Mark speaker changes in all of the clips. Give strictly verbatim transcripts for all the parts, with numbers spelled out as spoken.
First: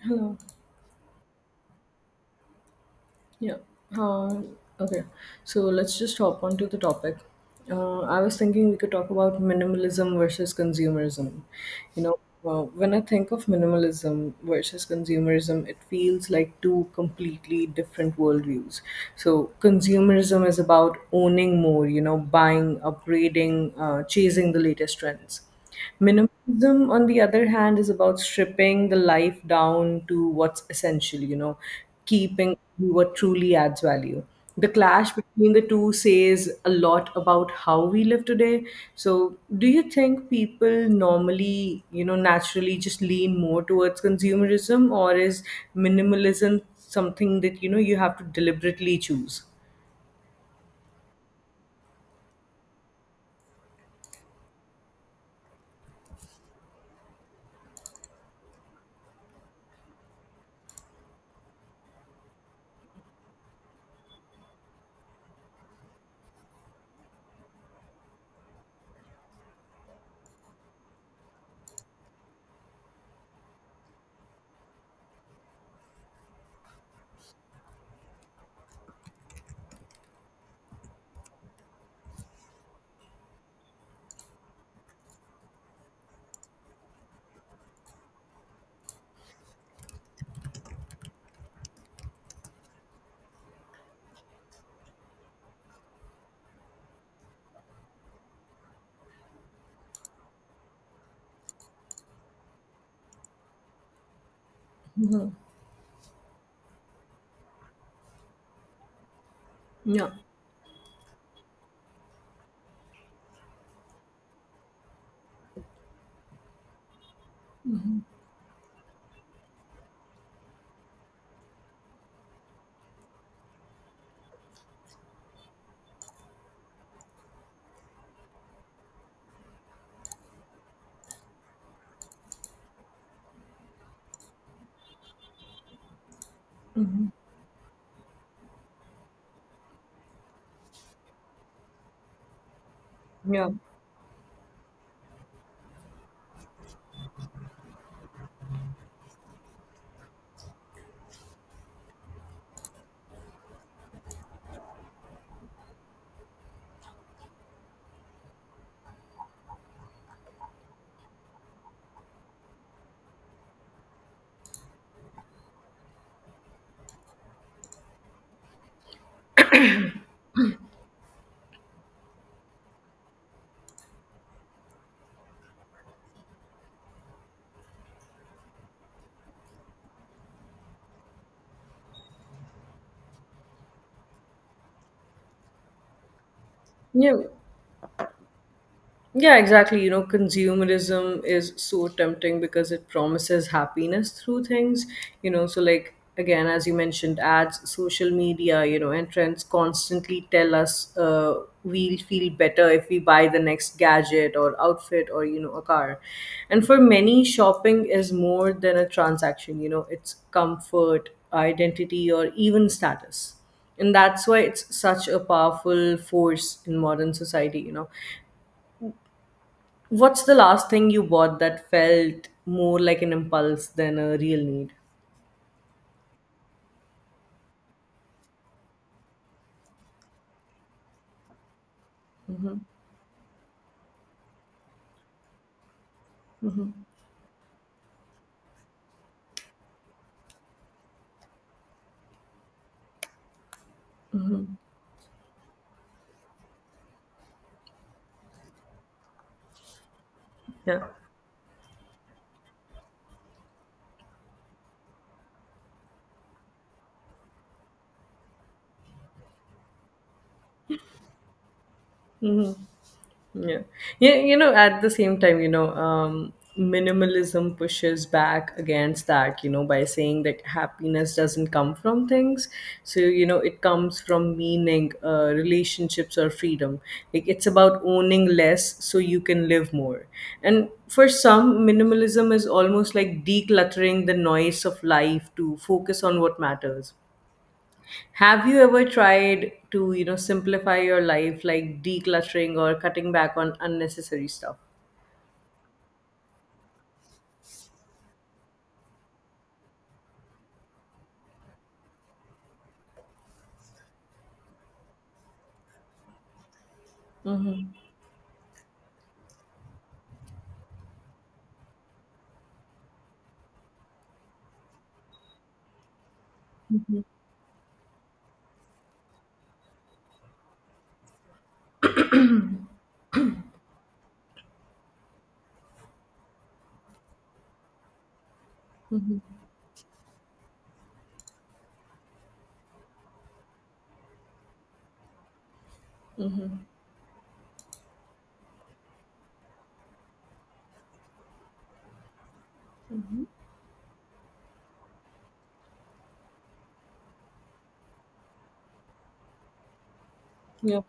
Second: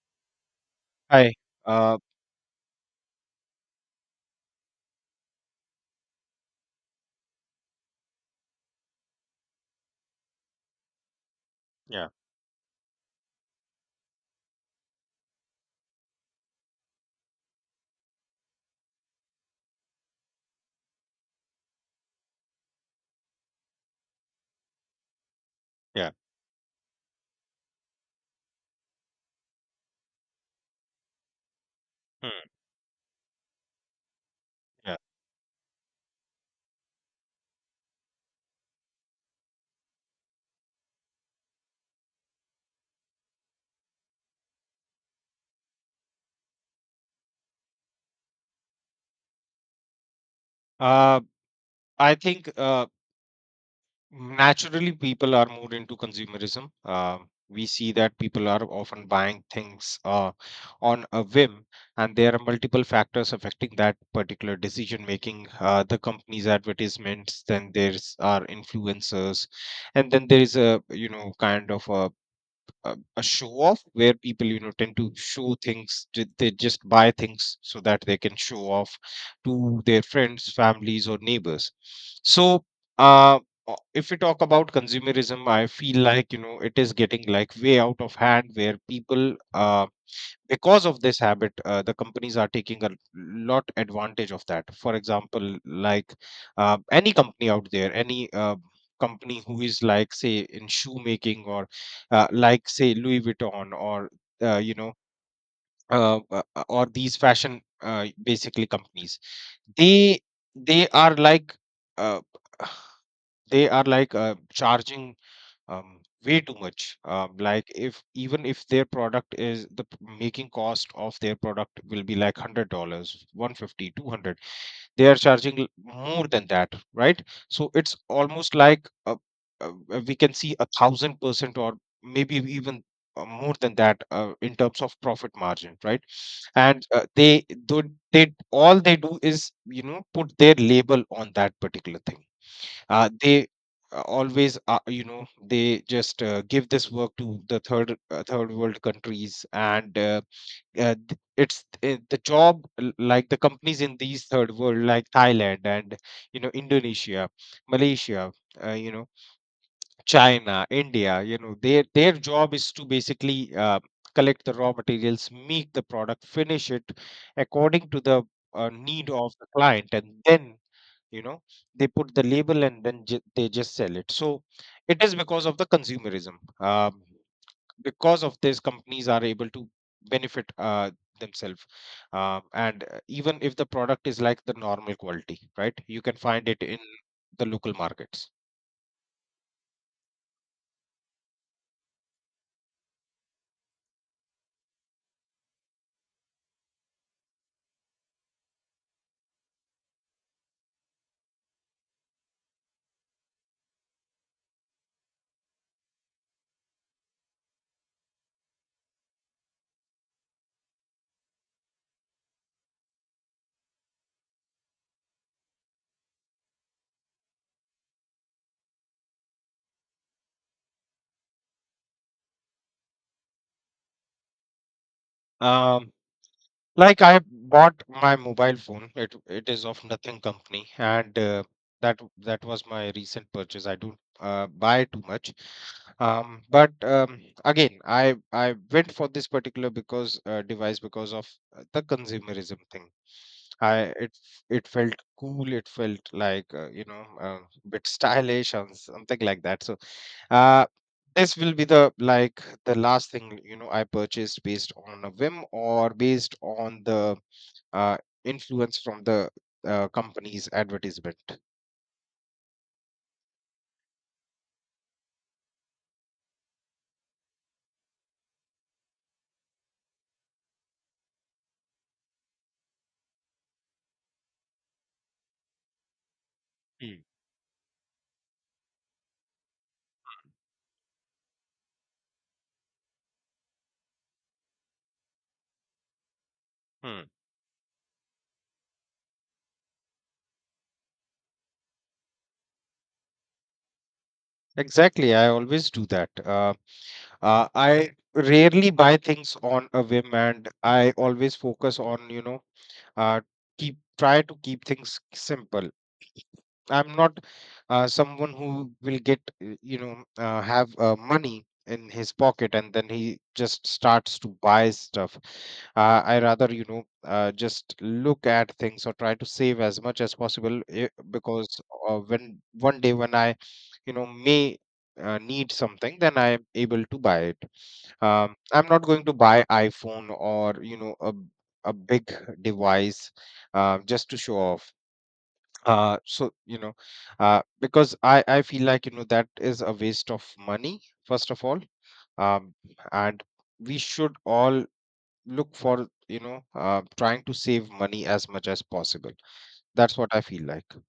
Speaker 1: Hello.
Speaker 2: Hi. Uh,
Speaker 1: Yeah. Uh, okay. So let's just hop on to the topic. Uh, I was thinking we could talk about minimalism versus consumerism. You
Speaker 2: yeah,
Speaker 1: know, uh, when I think of minimalism versus consumerism, it feels like two completely different worldviews. So consumerism is about owning more. You know, buying, upgrading, uh, chasing the latest trends.
Speaker 2: yeah,
Speaker 1: Minimalism, on the other hand, is about stripping the life down to what's essential, you know,
Speaker 2: hmm,
Speaker 1: keeping what truly adds value. The
Speaker 2: yeah.
Speaker 1: clash between the two says a lot about how we live today. So, do you think people normally, you know, naturally just lean more towards consumerism, or is minimalism something that, you know, you have to deliberately choose?
Speaker 2: Uh, I think uh, naturally people are more into consumerism. Uh, we see that people are often buying things uh, on a whim, and there are multiple factors affecting that particular decision making. Uh, the company's advertisements, then there's are influencers, and then there is a you know kind of a a, a show off where people, you know, tend to show things ju- they just buy things so that they can show off to their friends, families or neighbors. So uh o- if we talk about consumerism, I feel like, you know, it is getting like way out of hand where people, uh because of this habit, uh, the companies are taking a lot advantage of that. For example, like uh, any company out there, any uh, company who is like, say, in shoemaking or uh, like, say, Louis Vuitton or uh, you know
Speaker 1: Mhm.
Speaker 2: uh, uh, uh, or these fashion uh, basically companies,
Speaker 1: Yeah.
Speaker 2: they they are like, uh, they are like, uh, charging um, way too much. Um, like if even if their product is the p- making cost of their product will be like hundred dollars, one fifty, two hundred, they are charging l- more than that, right? So it's almost like uh uh uh, we can see a thousand percent or maybe even, uh, more than that uh, in terms of profit margin, right? And uh, they do they all they do is, you know, put their label on that particular thing. Uh, they
Speaker 1: Yeah.
Speaker 2: uh, always, uh, you know they just uh, give this work to the third, uh, third world countries, and uh, uh, th- it's uh, the job, l- like the companies in these third world, like Thailand and, you know, Indonesia, Malaysia, uh, you know, China, India, you know, their their job is to basically uh, collect the raw materials, make the product, finish it according to the uh, need of the client, and then, you know, they put the label and then ju- they just sell it. So it is because of the consumerism. um, because of this, companies are able to benefit uh, themselves. Um, and uh, even if the product is like the normal quality, right, you can find it in
Speaker 1: Yeah.
Speaker 2: the local markets.
Speaker 1: Yeah, exactly. You know, consumerism is so tempting because it promises happiness through things, you know. So, like, again, as you mentioned, ads, social media, you know, and trends constantly tell us uh, we'll feel better if we buy the next gadget or outfit or, you know, a car. And for many, shopping is more than a transaction, you know, it's comfort, identity, or even status, and that's why it's such a powerful force in modern society, you know. What's the last thing you bought that felt more like an impulse than a real need?
Speaker 2: um, Like, I bought my mobile phone. It it is of Nothing company, and uh, that that was my recent purchase. I don't uh, buy too much. Um, but um, again, I I went for this particular, because uh, device, because of uh, the consumerism thing. I It it felt cool. It felt like, uh, you know, a bit stylish and something like that. So uh,
Speaker 1: Yeah,
Speaker 2: this will be, the like, the last thing, you know, I purchased based on a whim or based on the uh, influence from the uh, company's advertisement.
Speaker 1: yeah, yeah. You know, at the same time, you know, um, minimalism pushes back against that, you know, by saying that happiness doesn't come from things. So you know, it comes from meaning, uh, relationships, or freedom.
Speaker 2: Hmm.
Speaker 1: Like it's about owning less so you can live more. And for some, minimalism is almost like decluttering the noise of life to focus on what matters.
Speaker 2: Hmm.
Speaker 1: Have you ever tried to, you know, simplify your life like decluttering or cutting back on unnecessary stuff?
Speaker 2: Exactly, I always do that. Uh, uh, I rarely buy things on a whim, and I always focus on, you know, uh, keep try to keep things simple. I'm not uh, someone who will get, uh, you know, uh, have, uh, money in his pocket and then he just starts to buy stuff. Uh, I rather, you know, uh, just look at things or try to save as much as possible, eh, because uh, when one day, when I, you know, may uh, need something, then I'm able to buy it. Um, I'm not going to buy iPhone or, you know, a, a big device uh, just to show off, uh so you know, uh because i i feel like, you know, that is a waste of money, first of all. um and we should all look for, you know, uh, trying to save money as much as possible. That's what I feel like.
Speaker 1: Yeah.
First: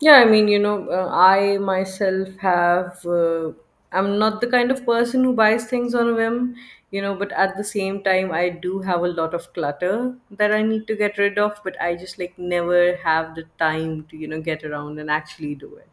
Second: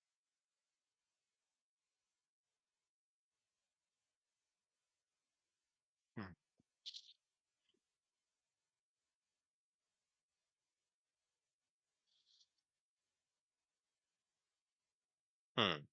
Speaker 1: Yeah, I mean, you know, uh, I myself have, uh, I'm not the kind of person who buys things on a
Speaker 2: Hmm,
Speaker 1: whim, you know, but at the same time, I do have a lot of clutter that I need to get rid of, but I just like never have the time to, you know, get around and actually do
Speaker 2: hmm,
Speaker 1: it.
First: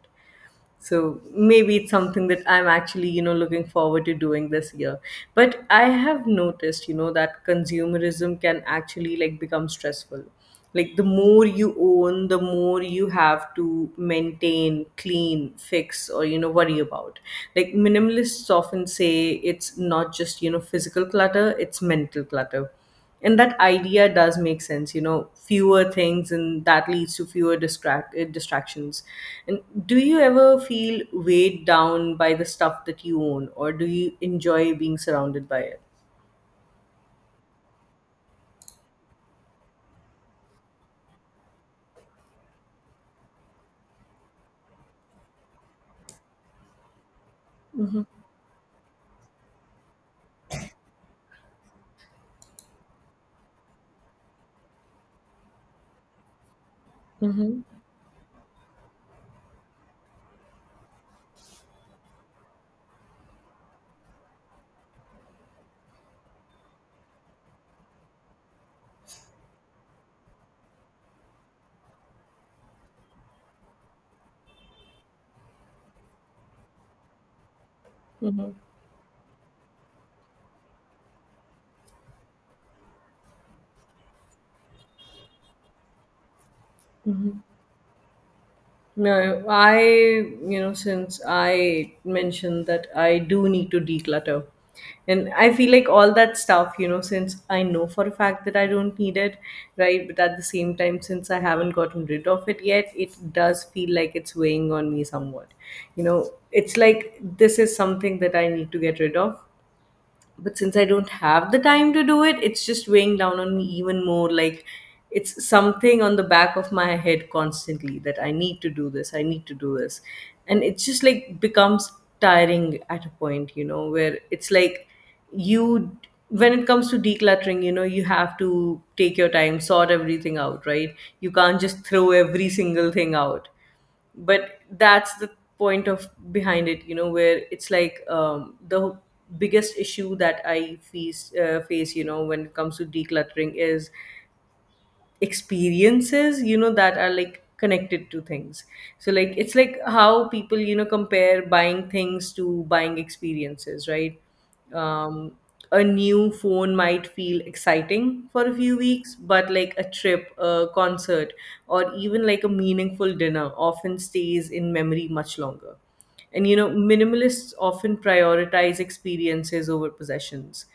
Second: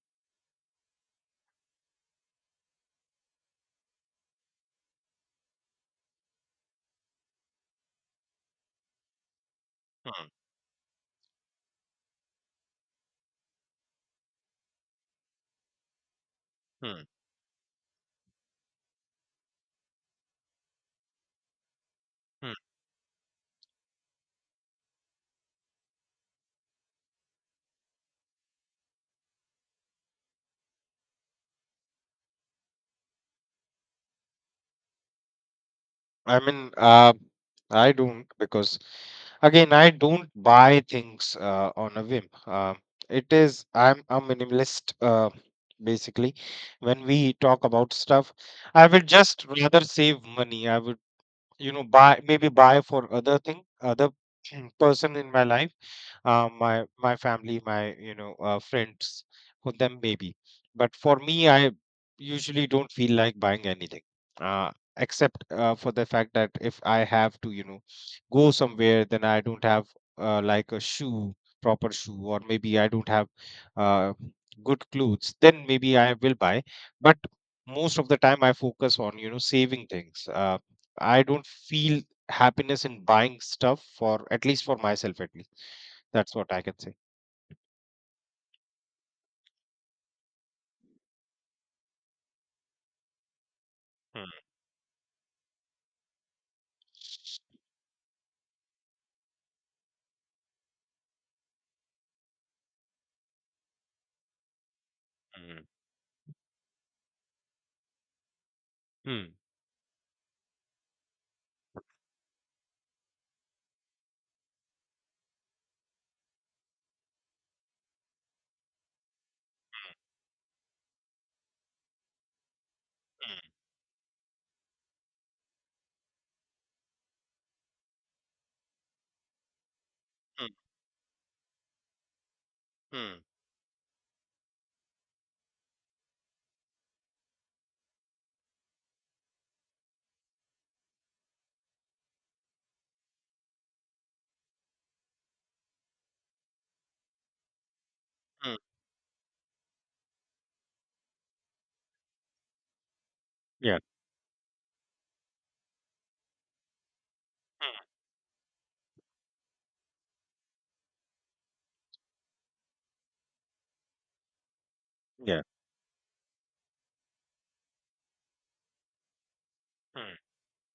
Speaker 1: So maybe it's something that I'm actually, you know, looking forward to doing this year. But I have noticed, you know, that consumerism can actually like become stressful.
Speaker 2: hmm,
Speaker 1: Like the more you own, the more you have to maintain, clean, fix, or, you know, worry
Speaker 2: hmm,
Speaker 1: about. Like minimalists often say it's not just, you know, physical clutter, it's mental
Speaker 2: hmm.
Speaker 1: clutter. And that idea does make sense, you know. Fewer things, and that leads to fewer distract uh, distractions. And do you ever feel weighed down by the stuff that you own, or do you enjoy being surrounded by it?
Speaker 2: I mean, uh, I don't, because again, I don't buy things uh, on a whim. Uh, it is, I'm a minimalist. Uh, basically, when we talk about
Speaker 1: Mm-hmm.
Speaker 2: stuff, I would just rather save money. I would, you know, buy, maybe buy for other thing, other person in my life, uh, my my family,
Speaker 1: Mm-hmm.
Speaker 2: my, you know, uh, friends, for them, maybe. But for me, I usually don't feel like buying anything, uh, except uh, for the fact that if I have to, you know, go somewhere, then I don't have uh, like a shoe, proper shoe, or maybe I don't have uh, good clothes, then maybe I will buy. But most of the time, I focus on, you know, saving things. uh, I don't feel happiness in buying stuff, for at least, for myself at least, that's what I can say.
Speaker 1: No, I, you know, since I mentioned that I do need to
Speaker 2: Mm,
Speaker 1: declutter. And I feel like all that stuff, you know, since I know for a fact that I don't need it, right? But at the same time, since I haven't gotten rid of it yet, it does feel like it's weighing on me somewhat.
Speaker 2: mm,
Speaker 1: You know, it's like this is something that I need to get rid
Speaker 2: mm,
Speaker 1: of, but since I don't have the time to do it, it's just weighing down on me even more. Like it's something on the back of my head constantly that I need to do this, I need to do this. And it's just like becomes tiring at a point, you know, where it's like you, when it comes to decluttering, you know, you have to take your time, sort everything
Speaker 2: mm,
Speaker 1: out, right? You can't just throw every single thing
Speaker 2: mm,
Speaker 1: out, but that's the point of behind it, you know, where it's like, um, the biggest issue that I face, uh, face you know when it comes to decluttering is experiences, you know, that are like connected to
Speaker 2: mm,
Speaker 1: things. So like it's like how people, you know, compare buying things to buying
Speaker 2: yeah,
Speaker 1: experiences, right? um a new phone might feel exciting for a few weeks, but like a trip, a concert, or even like a meaningful dinner often stays in memory much
Speaker 2: yeah.
Speaker 1: longer. And you know, minimalists often prioritize experiences over
Speaker 2: Mm.
Speaker 1: possessions.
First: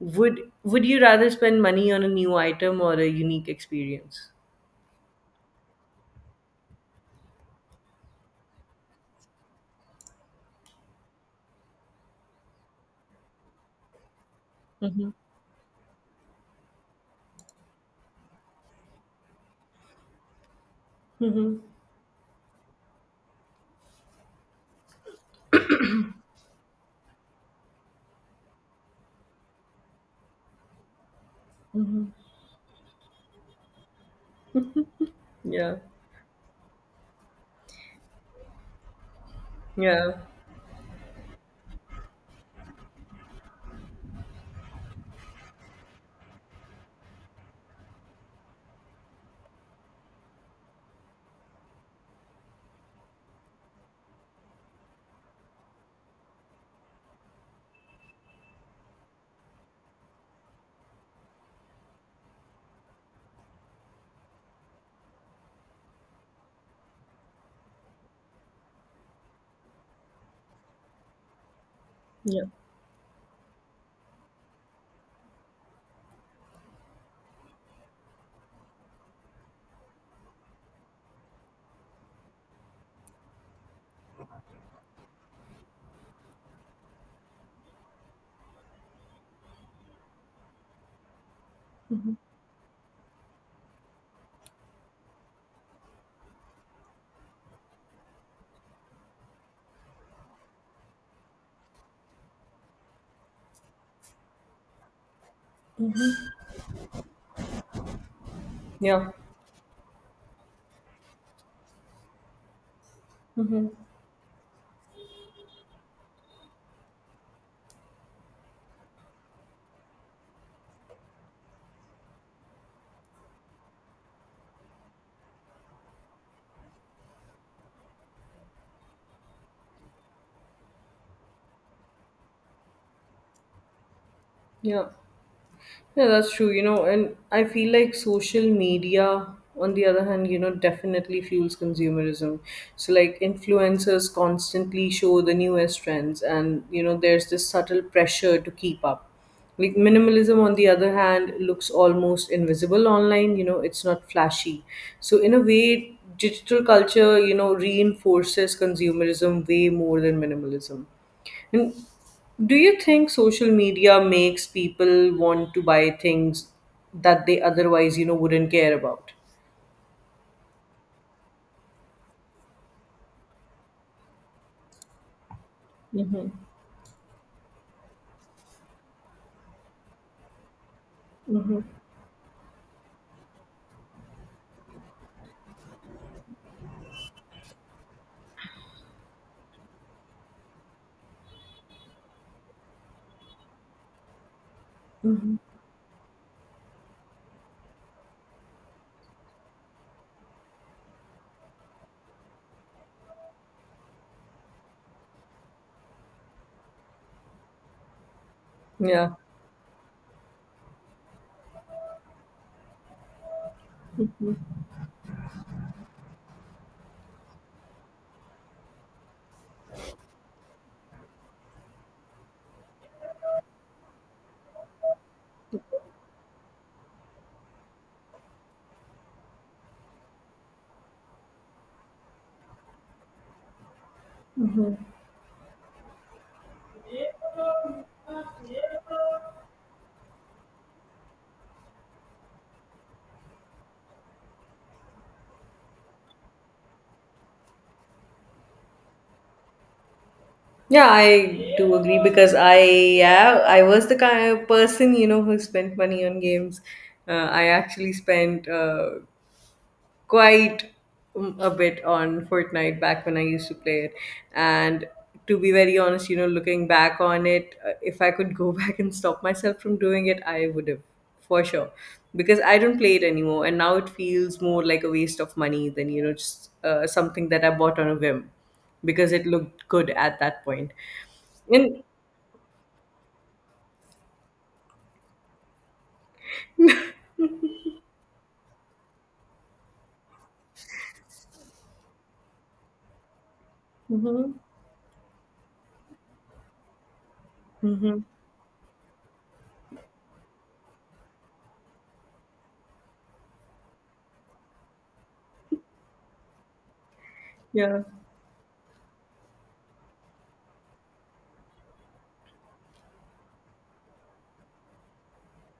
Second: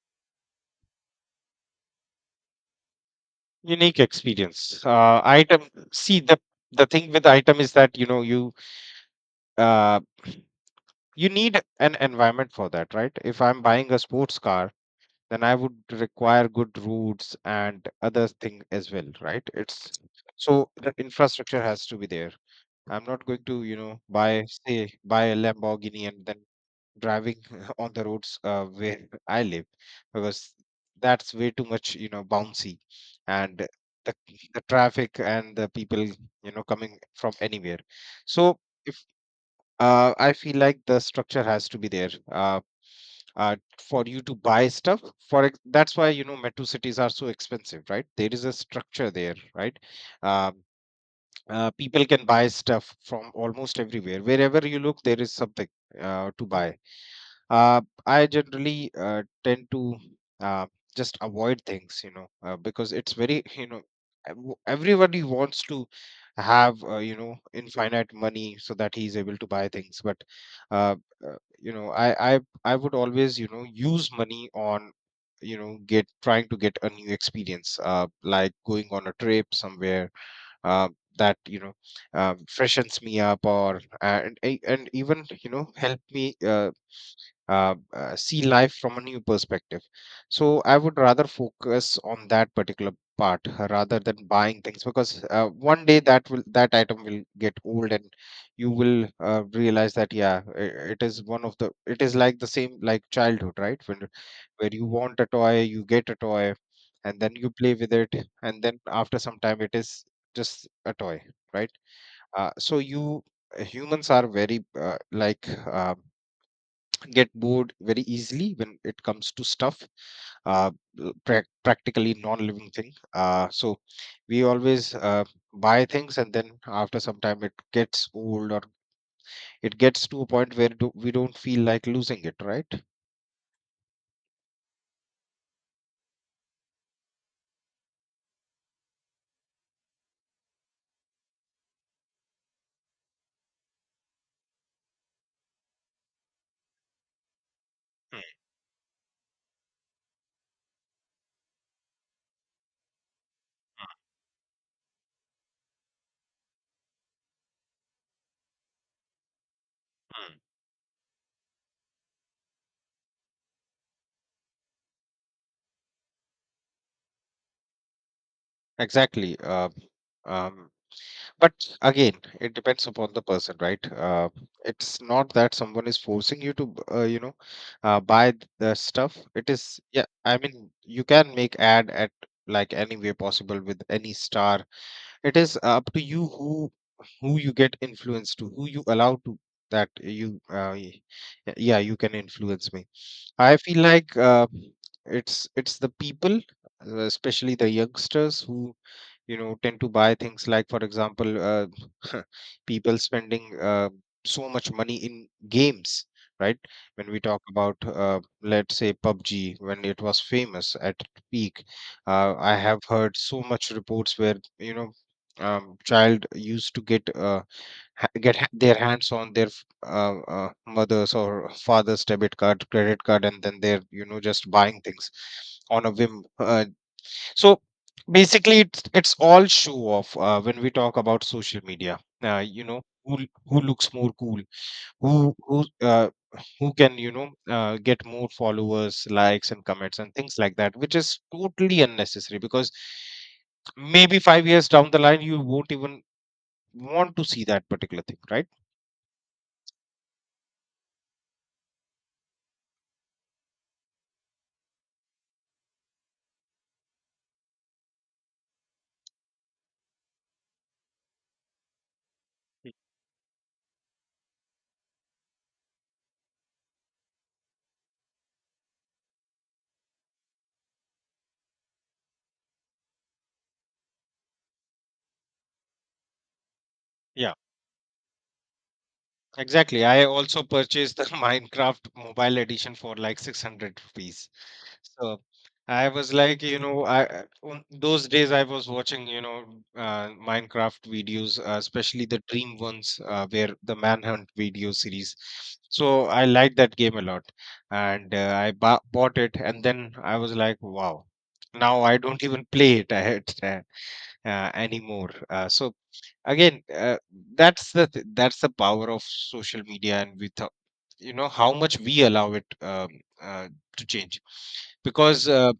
Speaker 1: Would would you rather spend money on a new item or a unique
Speaker 2: Unique
Speaker 1: experience?
Speaker 2: experience, uh item. See, the the thing with item is that, you know, you uh you need an environment for that, right? If I'm buying a sports car,
Speaker 1: Mm-hmm.
Speaker 2: then I would require good roads and other thing as well, right? it's So the
Speaker 1: Mm-hmm.
Speaker 2: infrastructure has to be there. I'm not going to, you know, buy say buy a Lamborghini and then driving on the roads uh, where I live, because that's way too much, you know, bouncy. And the, the traffic and the
Speaker 1: Yeah.
Speaker 2: people, you know, coming from anywhere. So if,
Speaker 1: Yeah.
Speaker 2: uh, I feel like the structure has to be there, uh, uh, for you to buy stuff. For ex- that's why, you know, metro cities are so expensive, right? There is a structure there, right? Um uh, People can buy stuff from almost everywhere. Wherever you look, there is something uh, to buy. uh, I generally uh, tend to uh, just avoid things, you know, uh, because it's very, you know, ev- everybody wants to have, uh, you know, infinite money so that he's able to buy things. But, uh, uh, you know, I, I,
Speaker 1: Yeah.
Speaker 2: I would always, you know, use money on, you know, get trying to get a new experience, uh, like going on a trip somewhere, uh, that, you know, um, freshens me up, or and, and even, you know, help me uh, uh, uh, see life from a new perspective. So I would rather focus on that particular part, uh, rather than buying things, because uh, one day, that will that item will get old and you will uh, realize that, yeah, i- it is one of the, it is like the same, like childhood, right? when Where you want a toy, you get a toy, and then you play with it, and then
Speaker 1: Yeah.
Speaker 2: after some time, it is just a toy, right? uh, so you uh, Humans are very uh, like uh, get bored very easily when it comes to stuff, uh, l- prac- practically non-living thing. Uh, so we always uh, buy things, and then after some time it gets old, or it gets to a point where do, we don't feel like losing it, right?
Speaker 1: Yeah. Yeah, that's true. You know, and I feel like social media, on the other hand, you know, definitely fuels consumerism. So, like, influencers constantly show the newest trends, and, you know, there's this subtle
Speaker 2: Mm,
Speaker 1: pressure to keep up. Like, minimalism, on the other hand, looks almost invisible online. You know, it's not flashy. So, in a way, digital culture, you know, reinforces consumerism way more than
Speaker 2: mm.
Speaker 1: minimalism. And do you think social media makes people want to buy things that they otherwise, you know, wouldn't care about?
Speaker 2: Exactly. Uh, um, But again, it depends upon the person, right? Uh, it's not that someone is forcing you to, b- uh, you know, uh, buy th- the stuff. It is, yeah. I mean, you can make ad at like any way possible, with any star. It is up to you who who you get influenced to, who you allow to, that you, uh, y- yeah, you can influence me. I feel like uh, it's it's the people, uh, especially the youngsters, who, you know, tend to buy things. Like, for example, uh, people spending uh, so much money in games, right? When we talk about, uh, let's say,
Speaker 1: Yeah.
Speaker 2: PUBG, when it was famous at peak, uh, I have heard so much reports where, you know, um, child used to get uh, ha- get ha- their hands on their f- uh, uh, mother's or father's debit card, credit card, and then they're, you know, just buying things on a whim. Uh, so basically, it's it's all show off, uh, when we talk about social media. Uh, you know, who l- who looks more cool, who who uh, who can, you know, uh, get more followers, likes and comments and things like that, which is totally unnecessary, because maybe five years down the line, you won't even want to see that particular thing, right?
Speaker 1: Yeah, I do agree because I, yeah, I was the kind of person, you know, who spent money on games. Uh, I actually spent uh, quite um, a bit on
Speaker 2: Y-
Speaker 1: Fortnite back when I used to play it. And to be very honest, you know, looking back on it, uh, if I could go back and stop myself from doing it, I would have for sure, because I don't play it anymore. And now it feels more like a waste of money than, you know, just uh, something
Speaker 2: Yeah,
Speaker 1: that I bought on a whim because it looked
Speaker 2: exactly.
Speaker 1: good
Speaker 2: I
Speaker 1: at
Speaker 2: also
Speaker 1: that point.
Speaker 2: purchased the Minecraft
Speaker 1: And,
Speaker 2: mobile edition for like six hundred rupees. So I was like, you know, I uh, on those days I was watching, you know, uh, Minecraft videos, uh, especially the Dream ones, uh, where the Manhunt
Speaker 1: hmm.
Speaker 2: video series. So I liked that game a lot,
Speaker 1: Hmm.
Speaker 2: and uh, I ba- bought it, and then I was like, wow. Now I don't even play it uh, uh, anymore. Uh, so again, uh, that's
Speaker 1: Yeah.
Speaker 2: the th- that's the power of social media, and with ho- you know how much we allow it, um, uh, to change, because uh,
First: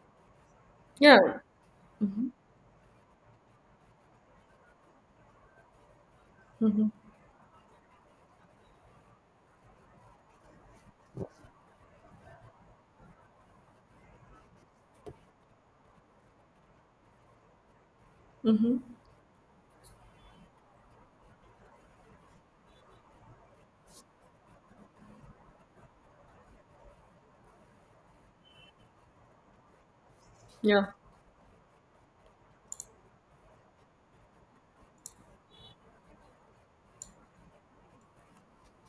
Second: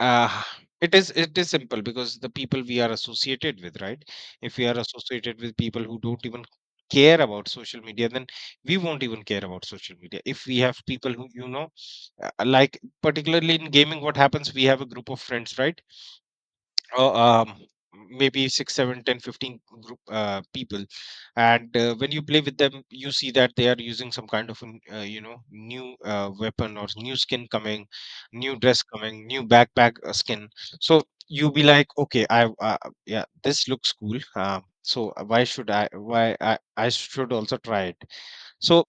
Speaker 2: uh, it is it
Speaker 1: Yeah.
Speaker 2: is simple, because
Speaker 1: Hmm.
Speaker 2: the people we are associated with, right? If we are associated with people who don't even
Speaker 1: Hmm.
Speaker 2: care about social media, then we won't even care about social media. If we have people who, you know, uh, like, particularly in gaming, what happens, we have a group of friends, right? uh, um, Maybe six
Speaker 1: Hmm.
Speaker 2: seven, ten, fifteen group uh, people, and uh, when you play with them you see that they are using some kind of an, uh, you know, new uh, weapon, or new skin coming, new dress coming, new backpack uh, skin.
Speaker 1: Yeah.
Speaker 2: So you be like, okay, I, uh, yeah, this looks cool, uh, so, uh, why should i why I, I should also try it. So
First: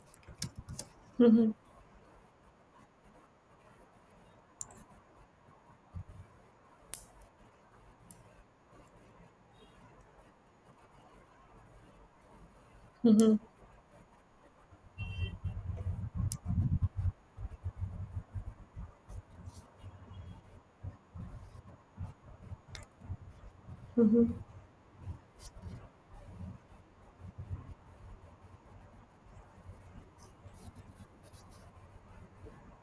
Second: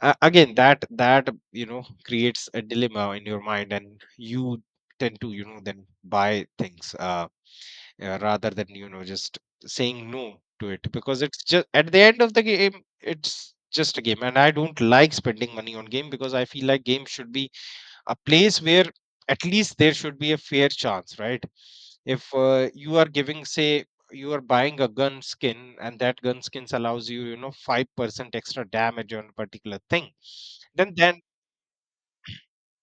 Speaker 2: uh, again, that that
Speaker 1: Hmm.
Speaker 2: you know, creates a dilemma in your mind, and you tend to, you know, then buy things, uh, uh, rather than, you know, just saying no to it, because it's just at the end of the game, it's just a game. And I don't like spending money on game, because I feel like game should be a place where at least there should be a fair chance, right? If uh, you are giving, say, you
Speaker 1: Hmm.
Speaker 2: are buying a gun skin and that gun skins allows you, you know, five percent extra damage on a particular thing, then then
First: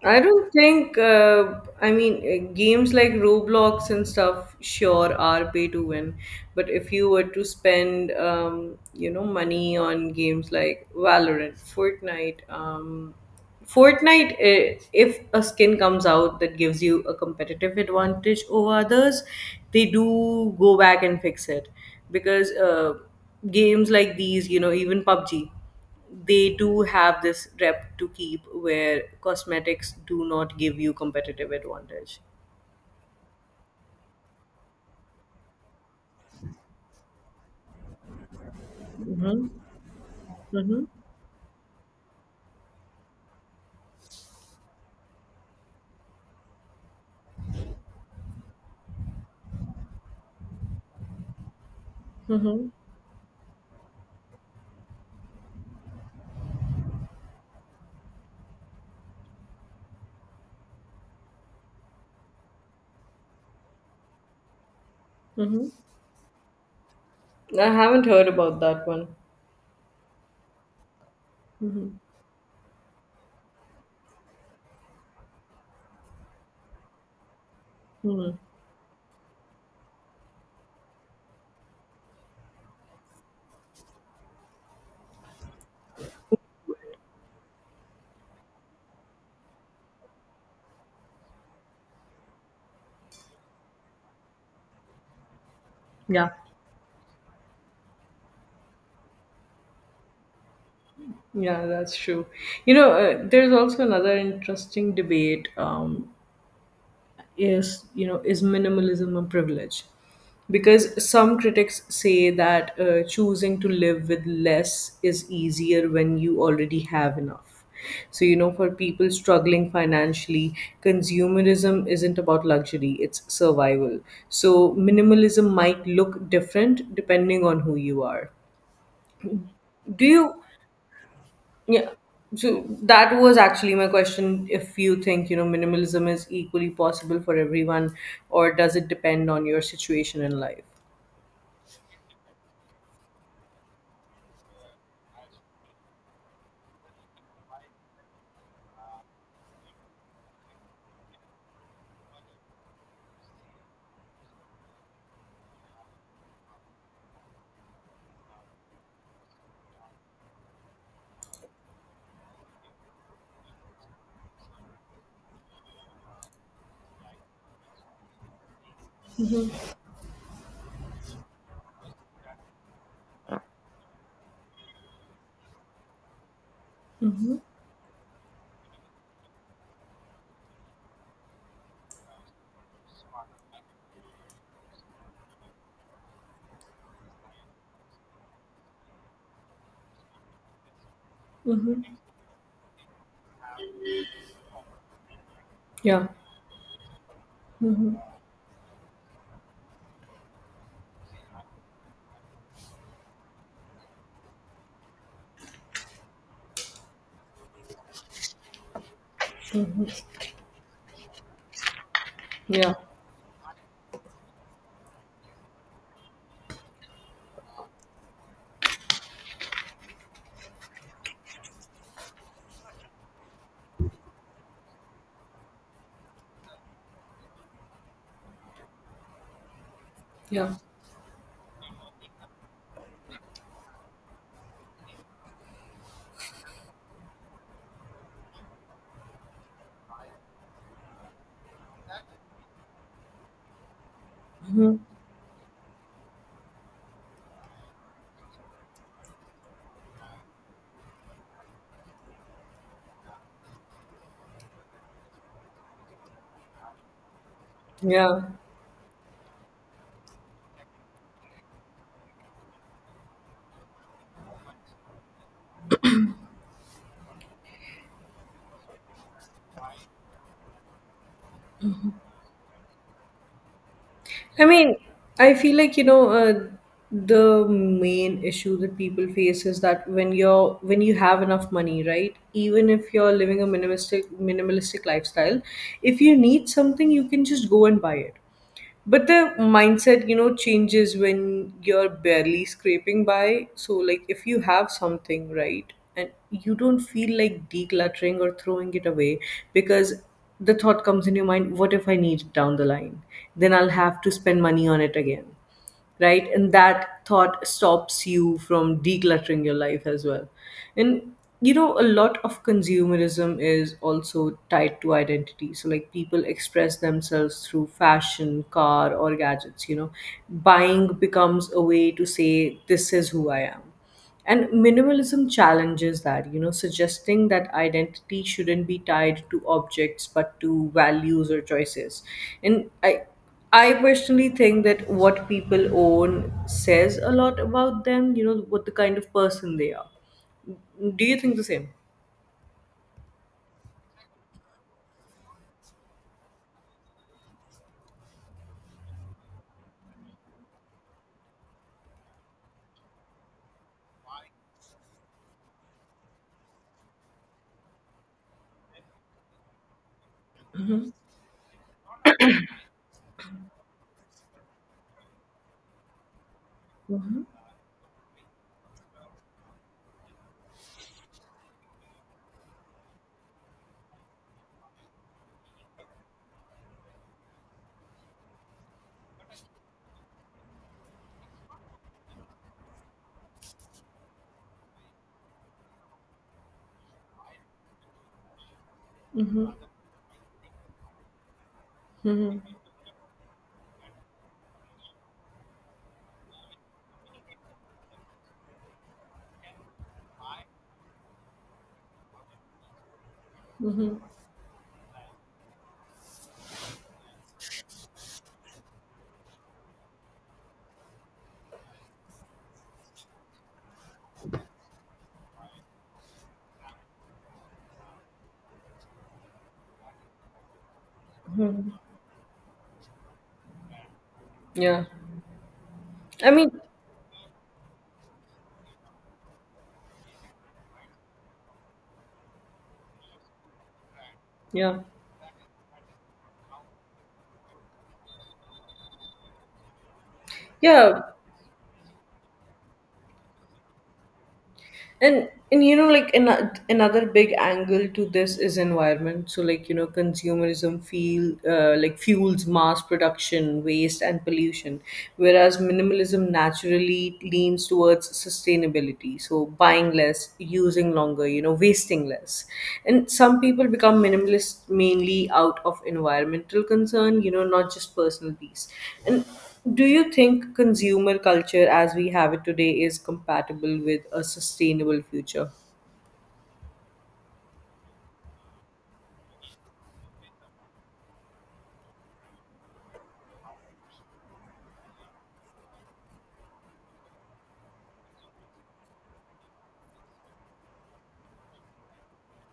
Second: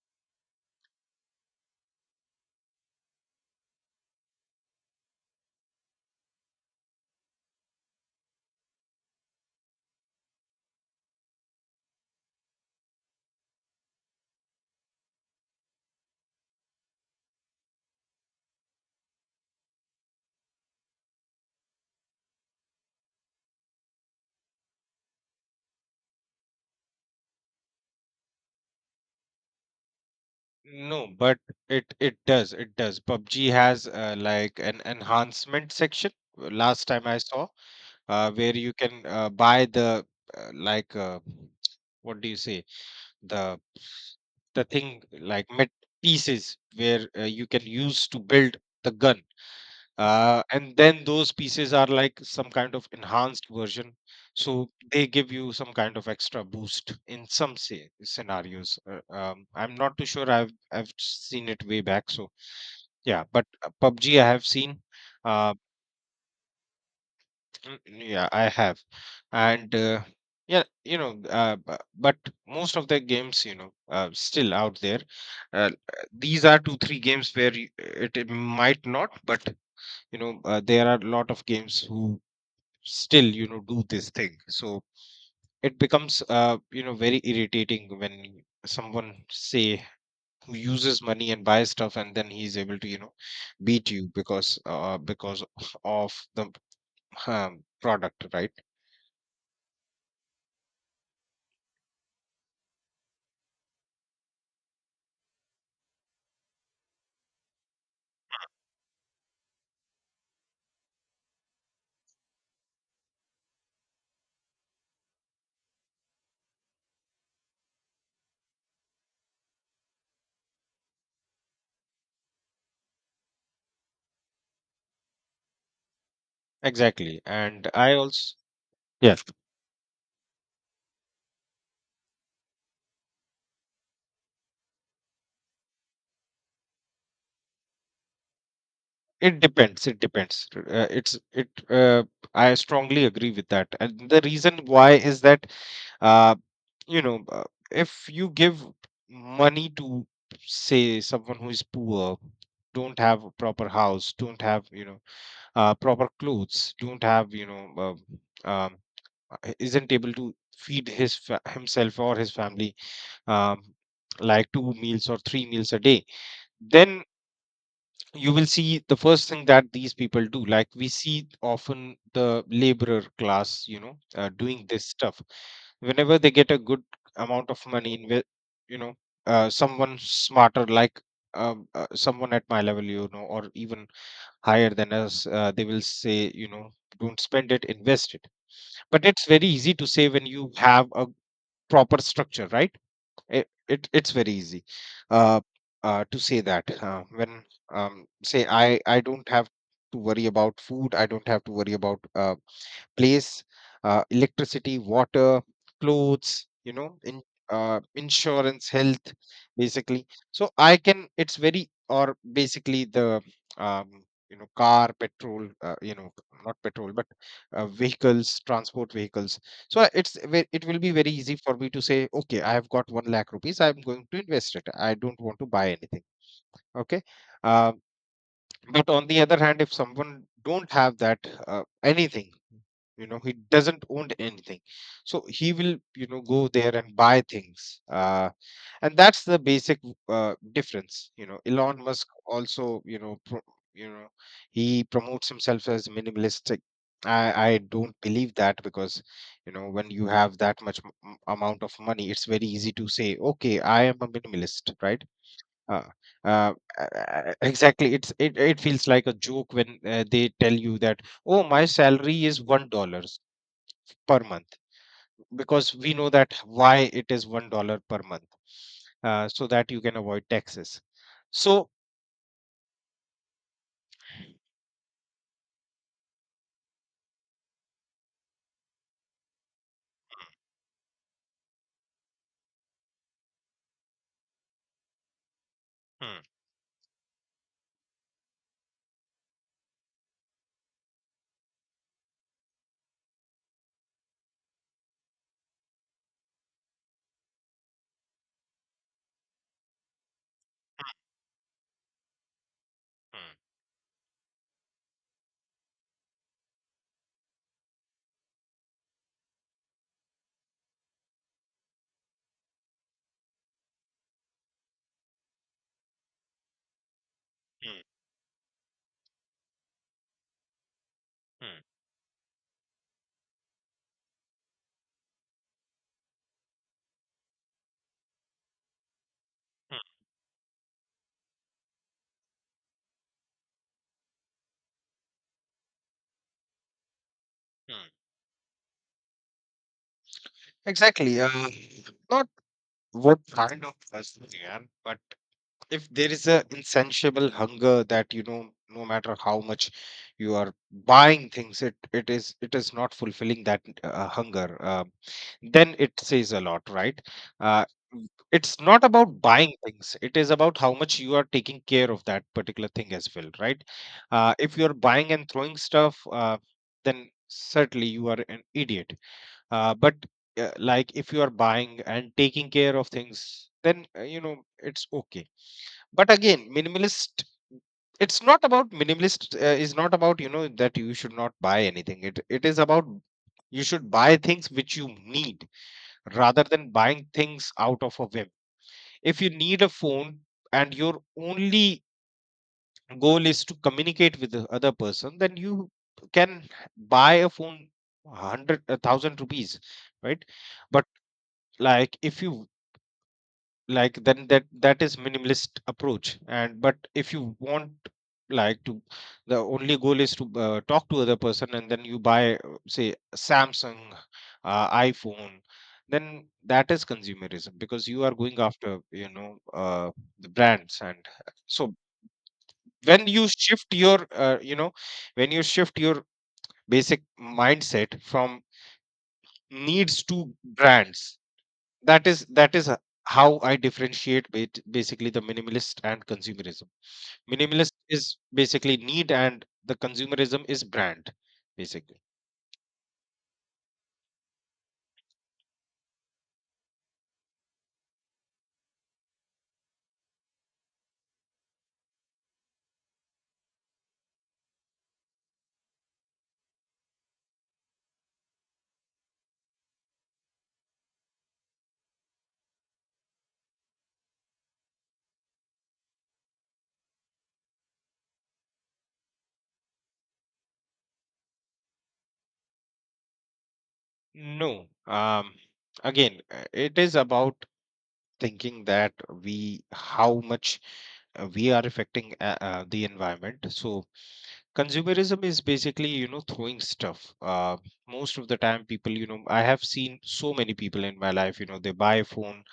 Speaker 1: I don't think, uh, I mean, uh, games like Roblox and stuff, sure, are pay to win. But if you were to spend, um, you know, money on games like Valorant, Fortnite, um, Fortnite, eh, if a skin comes out that gives you a competitive advantage over others, they do go back and fix it. Because uh, games like these, you know, even P U B G, they do have this rep to keep where cosmetics do not give you
Speaker 2: no, but
Speaker 1: competitive
Speaker 2: it it
Speaker 1: advantage.
Speaker 2: does it does. PUBG has uh, like an enhancement section. uh, Last time I saw, uh, where you can uh,
Speaker 1: Mm-hmm.
Speaker 2: buy the, uh,
Speaker 1: Mm-hmm.
Speaker 2: like, uh, what do you say, the the thing, like, met pieces, where uh, you can use to build the gun, uh, and then those pieces are like some
Speaker 1: Mm-hmm.
Speaker 2: kind of enhanced version. So they give you some kind of extra boost in some, say, scenarios. uh, um, I'm not too sure, i've i've seen it way back, so yeah. But uh, PUBG I have seen, uh,
Speaker 1: Mm-hmm. I
Speaker 2: mm, mm,
Speaker 1: haven't
Speaker 2: yeah,
Speaker 1: heard
Speaker 2: I
Speaker 1: about
Speaker 2: have.
Speaker 1: that one.
Speaker 2: And uh, yeah, you know, uh, bu-
Speaker 1: Mm-hmm.
Speaker 2: but most of the games, you know, uh, still out there, uh, these are two three games where you, it, it
Speaker 1: Mm-hmm.
Speaker 2: might not. But you know, uh, there are a lot of games who still, you know, do this thing. So it becomes, uh you know, very irritating when someone, say, who uses money and buys stuff, and then he's able to, you know, beat you, because uh because of
Speaker 1: Yeah.
Speaker 2: the, um, product, right?
Speaker 1: Yeah, that's true. You know, uh, there's also another interesting debate, um, is, you know, is minimalism a privilege? Because some critics say that uh, choosing to live with less is easier when you already have enough. So, you know, for people struggling financially, consumerism isn't about luxury, it's survival. So minimalism might look different
Speaker 2: Exactly,
Speaker 1: depending on
Speaker 2: and
Speaker 1: who
Speaker 2: I
Speaker 1: you are.
Speaker 2: also, yeah.
Speaker 1: Do you, yeah. So that was actually my question. If you think, you know, minimalism is equally possible for everyone, or does it depend
Speaker 2: It
Speaker 1: on your
Speaker 2: depends. It
Speaker 1: situation in
Speaker 2: depends.
Speaker 1: life?
Speaker 2: Uh, it's it. Uh, I strongly agree with that, and the reason why is that, uh, you know, uh, if you give money to, say, someone who is poor, don't have a proper house, don't have, you know, uh, proper clothes, don't have, you know, uh, um, uh, isn't able to feed his fa- himself or his family, um, like two meals or three meals a day, then you will see the first thing that these people do, like we see often the laborer class, you know, uh, doing this stuff, whenever they get a good amount of money, inve- you know, uh, someone smarter, like, um, uh, someone at my level, you know, or even higher than us, uh, they will say, you know, don't spend it, invest it. But it's very easy to say when you have a
Speaker 1: Mm-hmm.
Speaker 2: proper structure, right? it, it it's very easy, uh, uh
Speaker 1: Yeah.
Speaker 2: to say that, uh, when, um say, i i don't have to worry about food, I don't have to worry about, uh, place, uh, electricity, water, clothes, you know, in, uh, insurance, health, basically. So I can, it's very, or
Speaker 1: Yeah.
Speaker 2: basically the, um, you know, car, petrol, uh, you know, not petrol, but uh, vehicles, transport vehicles. So I- it's ve- it will be very easy for me to say, okay, I have got one lakh rupees, I'm going to invest it, I don't want to buy anything. Okay. Um, but on the other hand, if someone
Speaker 1: Yeah.
Speaker 2: don't have that, uh, anything, you know, he doesn't own anything, so he will, you know, go there and buy things. Uh, and that's the basic, uh, difference. You know, Elon Musk also, you know, pro- you know, he promotes himself as minimalistic. I i don't believe that, because, you know, when you have that much m- m- amount of money, it's very easy to say, okay, I am a minimalist, right? uh, uh, uh, uh, exactly. It's
Speaker 1: Yeah.
Speaker 2: it, it feels like a joke when, uh, they tell you that, oh, my salary is one dollars per month, because we know that why it is one dollar per month, uh, so that you can avoid taxes. So
Speaker 1: I mean, I feel like, you know, uh, the main issue that people face is that when you're when you have enough money, right? Even if you're living a minimalistic minimalistic lifestyle, if you
Speaker 2: hmm,
Speaker 1: need something, you can just go and buy it. But the mindset, you know, changes when you're barely scraping by. So like if you have something, right, and you don't feel like decluttering or throwing it away because the thought comes in your mind, what if I need it down the line?
Speaker 2: hmm,
Speaker 1: Then I'll have to spend money on it again, right? And that thought stops you from decluttering your life as well. And you know, a lot of consumerism is also tied to identity. So like people express themselves through
Speaker 2: hmm,
Speaker 1: fashion, car, or gadgets, you know. Buying becomes
Speaker 2: hmm,
Speaker 1: a way to say this is who I am. And minimalism challenges that, you know, suggesting that identity shouldn't be tied to
Speaker 2: hmm,
Speaker 1: objects but to values or choices. And I I personally think that what people own says a lot about
Speaker 2: hmm.
Speaker 1: them, you know, what the kind of person they are. Do you
Speaker 2: Exactly, uh,
Speaker 1: think the same?
Speaker 2: not what kind of person they are, but. If there is a insatiable hunger that, you know, no matter how much you are buying things, it it is it is not fulfilling that, uh, hunger, uh, then it says a lot, right? uh, it's not about buying things, it is about how much you are taking care of that particular thing as well, right? Uh, if you're buying and throwing stuff, uh, then certainly you are an idiot. Uh, but, uh, like, if you are buying and taking care of things, then, uh, you know, it's okay. But again, minimalist, it's not about minimalist, uh, is not about, you know, that you should not buy anything, it it is about, you should buy things which you need, rather than buying things out of a whim. If you need a phone, and your only
Speaker 1: Mm-hmm.
Speaker 2: goal is to communicate with the other person, then you can buy a phone, one hundred, a one thousand rupees, right? But, like, if you, like,
Speaker 1: Mm-hmm.
Speaker 2: then that that is minimalist approach. And but if you want, like, to, the only goal is to uh, talk to other person, and then you buy, uh, say, Samsung, uh, iPhone, then that is consumerism, because you are going after, you know, uh, the brands. And so when you shift your, uh, you know,
Speaker 1: Yeah.
Speaker 2: when you shift your
Speaker 1: I mean,
Speaker 2: basic mindset from needs to brands, that is that is h- how I differentiate, bet-
Speaker 1: yeah.
Speaker 2: basically, the minimalist and consumerism. Minimalist is basically need, and the consumerism is
Speaker 1: Yeah,
Speaker 2: brand, basically.
Speaker 1: and and you know, like an, another big angle to this is environment. So like you know, consumerism feel uh, like fuels mass production, waste, and pollution, whereas minimalism naturally leans towards sustainability. So buying less, using longer, you know, wasting less. And some people become minimalist mainly out of environmental concern, you know, not just personal peace. And do you think consumer culture as we have it today is compatible with a
Speaker 2: No,
Speaker 1: sustainable
Speaker 2: um
Speaker 1: future?
Speaker 2: again, uh, it is about thinking that, we how much, uh, we are affecting, uh, uh, the environment. So consumerism is basically, you know, throwing stuff. Uh, most of the time people, you know, I have seen so many people in my life, you know, they buy a phone,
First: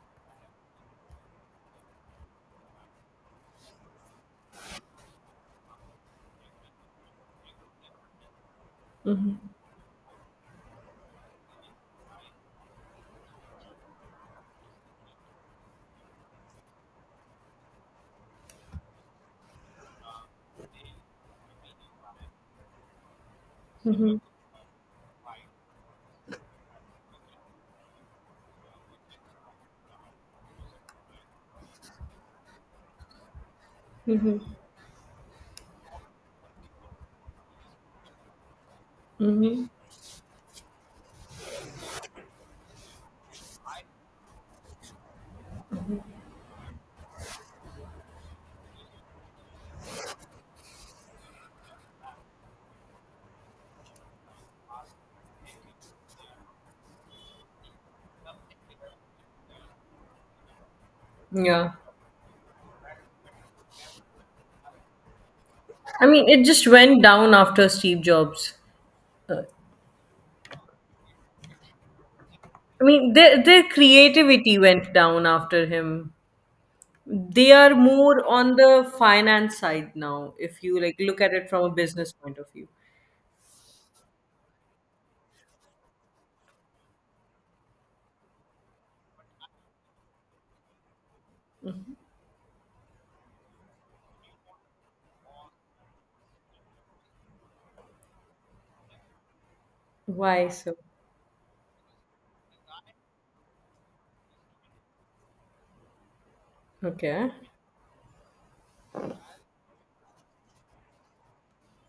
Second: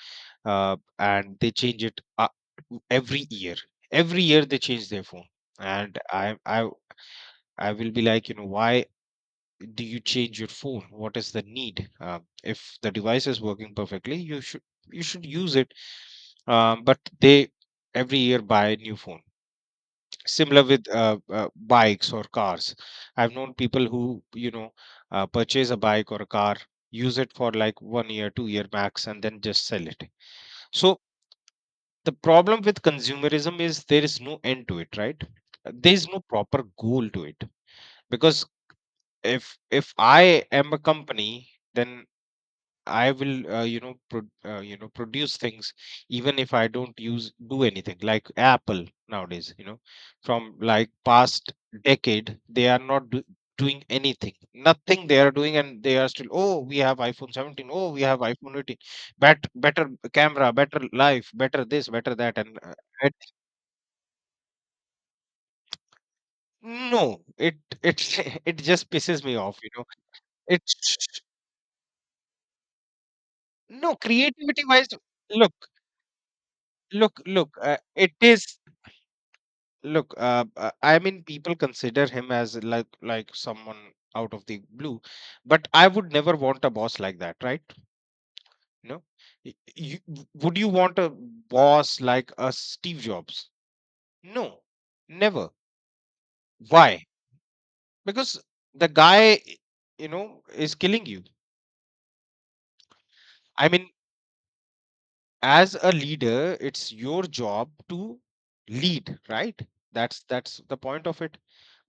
Speaker 2: uh, and they change it, uh, every year. Every year they change their phone, and I I I will be like, you know, why do you change your phone? What is the need? Uh, if the device is working perfectly, you should you should use it. Um, but they every year buy a new phone. Similar with, uh, uh, bikes or cars. I've known people who, you know, uh, purchase a bike or a car, use it for like one year, two year max, and then just sell it. So the problem with consumerism is, there is no end to it, right? There is no proper goal to it, because if
Speaker 1: Mm-hmm.
Speaker 2: if I am a company, then I will, uh, you know, pro- uh, you know, produce things even if I don't use, do anything, like Apple nowadays, you know, from like past decade they are not do- doing anything, nothing they are doing, and they are still, oh, we have iPhone seventeen, oh, we have iPhone eighteen, bet- better camera, better life, better
Speaker 1: Yeah.
Speaker 2: this, better that, and uh,
Speaker 1: I mean, it just went
Speaker 2: no,
Speaker 1: down
Speaker 2: it
Speaker 1: after
Speaker 2: it
Speaker 1: Steve
Speaker 2: it
Speaker 1: Jobs.
Speaker 2: just pisses me off, you know. It's
Speaker 1: I mean, their, their
Speaker 2: no
Speaker 1: creativity
Speaker 2: creativity wise.
Speaker 1: went down
Speaker 2: Look,
Speaker 1: after him.
Speaker 2: look,
Speaker 1: They
Speaker 2: look.
Speaker 1: are
Speaker 2: Uh, it
Speaker 1: more
Speaker 2: is,
Speaker 1: on the finance side
Speaker 2: look.
Speaker 1: now,
Speaker 2: Uh,
Speaker 1: if
Speaker 2: uh,
Speaker 1: you like
Speaker 2: I
Speaker 1: look
Speaker 2: mean,
Speaker 1: at it
Speaker 2: people
Speaker 1: from a
Speaker 2: consider
Speaker 1: business
Speaker 2: him
Speaker 1: point of
Speaker 2: as
Speaker 1: view.
Speaker 2: like like someone out of the blue, but I would never want a boss like that, right? You know, Y- you, w- would you want a boss like a Steve Jobs? No, never. Why? Because the guy, you know,
Speaker 1: Why
Speaker 2: is
Speaker 1: so?
Speaker 2: killing you. I mean, as a leader, it's your
Speaker 1: Okay.
Speaker 2: job to lead, right? That's that's the point of it.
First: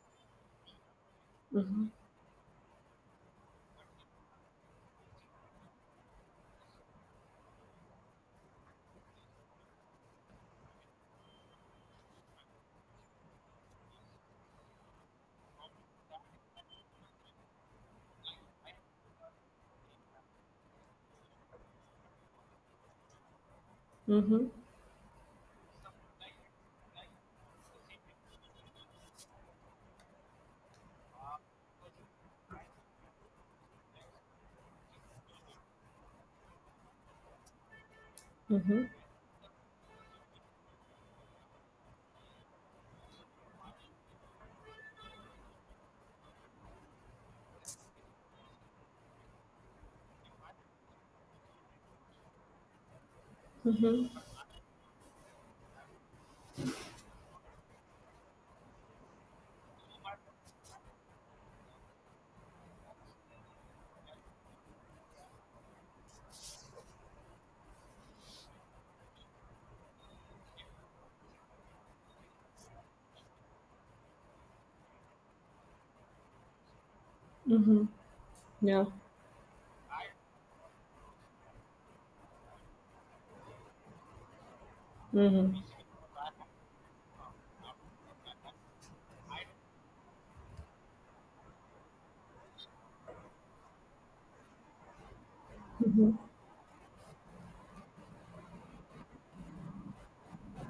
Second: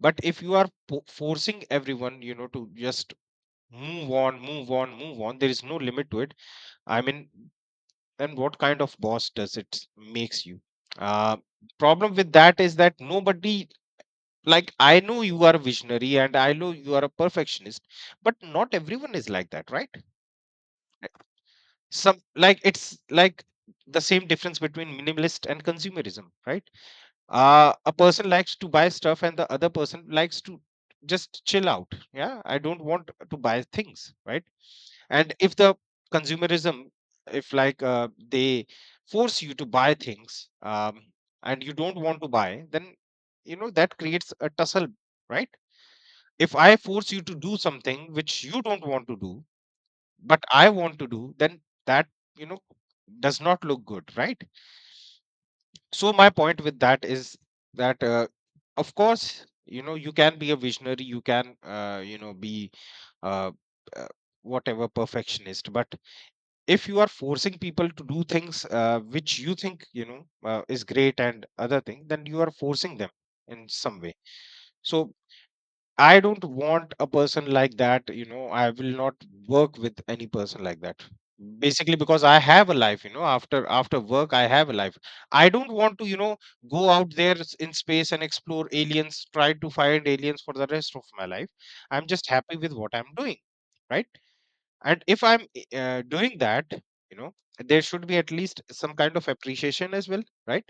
Speaker 2: But if you are po- forcing everyone, you know, to just move on, move on, move on, there is no limit to it, I mean. And what kind of boss does it makes you? uh Problem with that is that nobody, like, I know you are a visionary and I know you are a perfectionist, but not everyone is like that, right? Some, like, it's like the same
Speaker 1: Mm-hmm.
Speaker 2: difference between minimalist and consumerism, right? Uh a person likes to buy stuff and the other person likes to just chill out. Yeah, I don't want to buy things, right? And if the consumerism, if, like, uh, they force you to buy things, um and you don't want to buy, then you know that creates a tussle, right? If I force you to do something which you don't want to do, but I want to do, then that, you know, does not look good, right? So, my point with that is that, uh, of course, you know, you can be a visionary, you can, uh, you know, be uh, uh, whatever perfectionist, but if you are forcing people to do things uh, which you think, you know, uh, is great and other thing, then you are forcing them in some way. So, I don't want a person like that, you know. I
Speaker 1: Yeah.
Speaker 2: will not work with any person like that. Basically, because I have a life, you know, after after work, I have a life. I
Speaker 1: Mm-hmm.
Speaker 2: don't want to, you know, go out there s- in space and explore aliens, try to find aliens for the rest of my life. I'm just happy with what I'm doing, right? And if I'm uh, doing that, you know there should be at least some kind of appreciation as well, right.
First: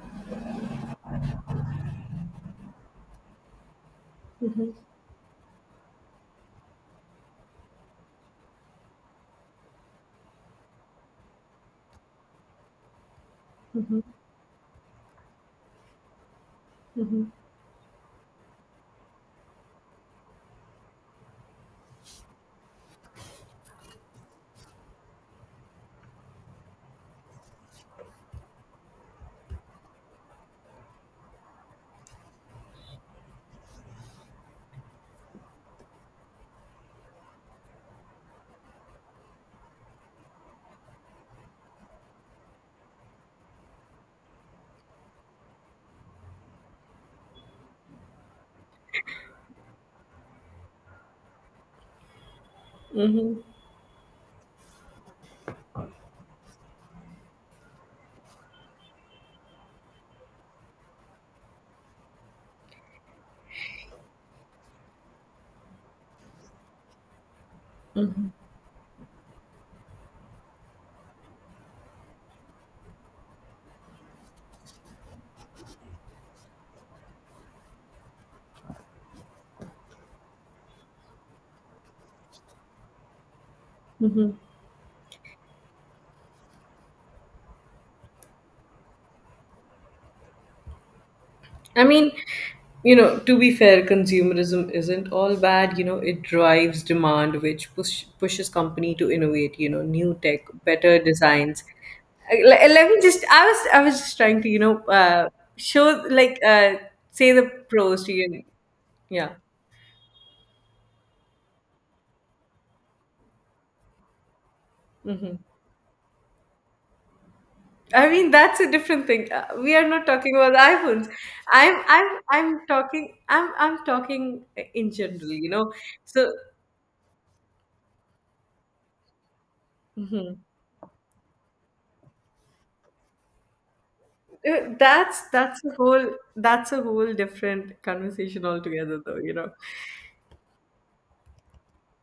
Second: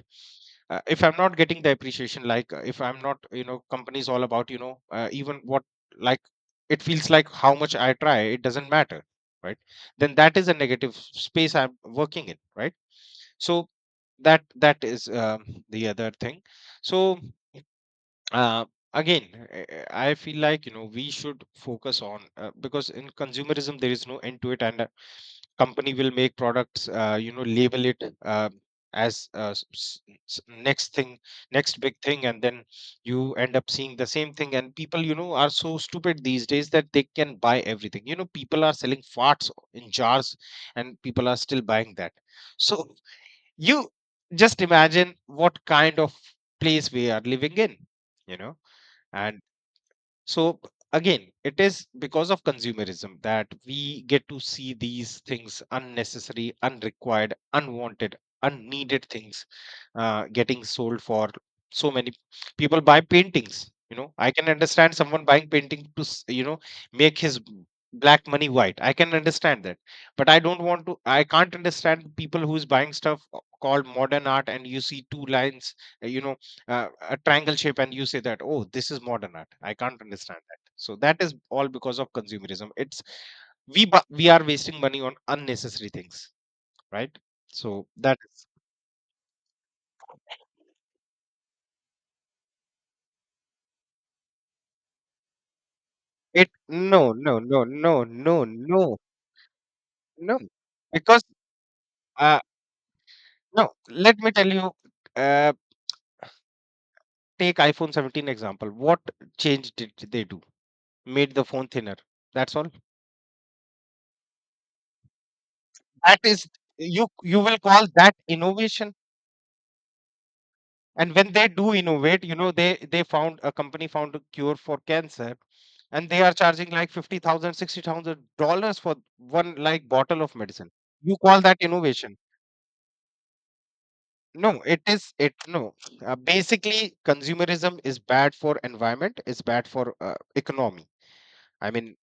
Speaker 2: uh, If I'm not getting the appreciation, like, uh, if I'm not, you know company is all about, you know uh, even what, like, it feels like how much I try, it doesn't matter, right. Then that is a negative space I'm working in, right. So, that that is um, the other thing. So, uh, again, uh, uh, I feel like, you know we should focus on, uh, because in consumerism there is no end to it, and a company will make products, uh, you know label it uh, as uh, s- s- s- next thing, next big thing, and then you end up seeing the same thing, and people, you know are so stupid these days that they can buy everything. you know people are selling farts in jars, and people are still buying that. So, you just imagine what kind of place we are living in you know and so, again, it is because of consumerism
Speaker 1: Mm-hmm.
Speaker 2: that we get to see these things: unnecessary, unrequired, unwanted, unneeded things uh, getting sold for so many. People buy paintings. you know I can understand someone buying painting to s- you know make his b- black money white. I can understand that. But I don't want to, I can't understand people who's buying stuff o- called modern art, and you see two lines, uh, you know uh, a triangle shape, and you say that, oh, this is modern art. I can't understand that. So that is all because of consumerism. It's, we bu- we are wasting money on unnecessary things, right. So that is...
Speaker 1: I mean, you know, to be fair, consumerism isn't all bad. You know, it
Speaker 2: It,
Speaker 1: drives
Speaker 2: no,
Speaker 1: demand,
Speaker 2: no, no,
Speaker 1: which
Speaker 2: no,
Speaker 1: push,
Speaker 2: no,
Speaker 1: pushes company
Speaker 2: no,
Speaker 1: to innovate. You know, new
Speaker 2: no.
Speaker 1: tech, better
Speaker 2: Because
Speaker 1: designs.
Speaker 2: uh
Speaker 1: I- Let, let me just. I was.
Speaker 2: no,
Speaker 1: I was just
Speaker 2: let me
Speaker 1: trying
Speaker 2: tell
Speaker 1: to. You
Speaker 2: you,
Speaker 1: know, uh,
Speaker 2: uh
Speaker 1: show like uh, say the
Speaker 2: take iPhone
Speaker 1: pros to
Speaker 2: seventeen
Speaker 1: you.
Speaker 2: example. What
Speaker 1: Yeah.
Speaker 2: change did they do? Made the phone thinner. That's all. That is, you you will call
Speaker 1: I
Speaker 2: that
Speaker 1: mean, that's a
Speaker 2: innovation.
Speaker 1: different thing. Uh, we are not talking about iPhones.
Speaker 2: And when they do
Speaker 1: I'm, I'm,
Speaker 2: innovate, you know,
Speaker 1: I'm
Speaker 2: they they
Speaker 1: talking.
Speaker 2: found, a
Speaker 1: I'm, I'm
Speaker 2: company found a
Speaker 1: talking
Speaker 2: cure for
Speaker 1: in general.
Speaker 2: cancer,
Speaker 1: You know,
Speaker 2: and they are
Speaker 1: so.
Speaker 2: charging like fifty thousand sixty thousand dollars for one, like, bottle of medicine. You call that innovation. No,
Speaker 1: Uh,
Speaker 2: it is,
Speaker 1: That's
Speaker 2: it,
Speaker 1: that's a
Speaker 2: no. Uh,
Speaker 1: whole that's a
Speaker 2: basically,
Speaker 1: whole
Speaker 2: consumerism
Speaker 1: different
Speaker 2: is bad
Speaker 1: conversation
Speaker 2: for
Speaker 1: altogether, though,
Speaker 2: environment.
Speaker 1: you
Speaker 2: It's
Speaker 1: know.
Speaker 2: bad for uh, economy. I mean,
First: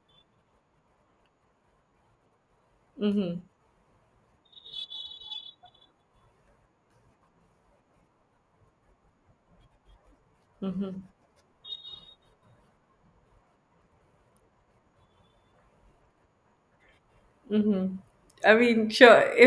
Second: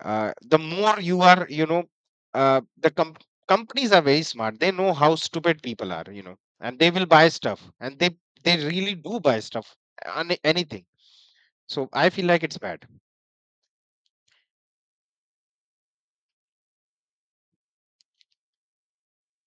Speaker 2: uh, the more you are, you know, uh, the com-
Speaker 1: Mm-hmm,
Speaker 2: companies are very smart. They know how stupid people are, you know, and they will buy stuff, and they they really do buy stuff, any anything.
Speaker 1: mm-hmm,
Speaker 2: So I feel like it's bad.
Speaker 1: mm-hmm. I mean, sure,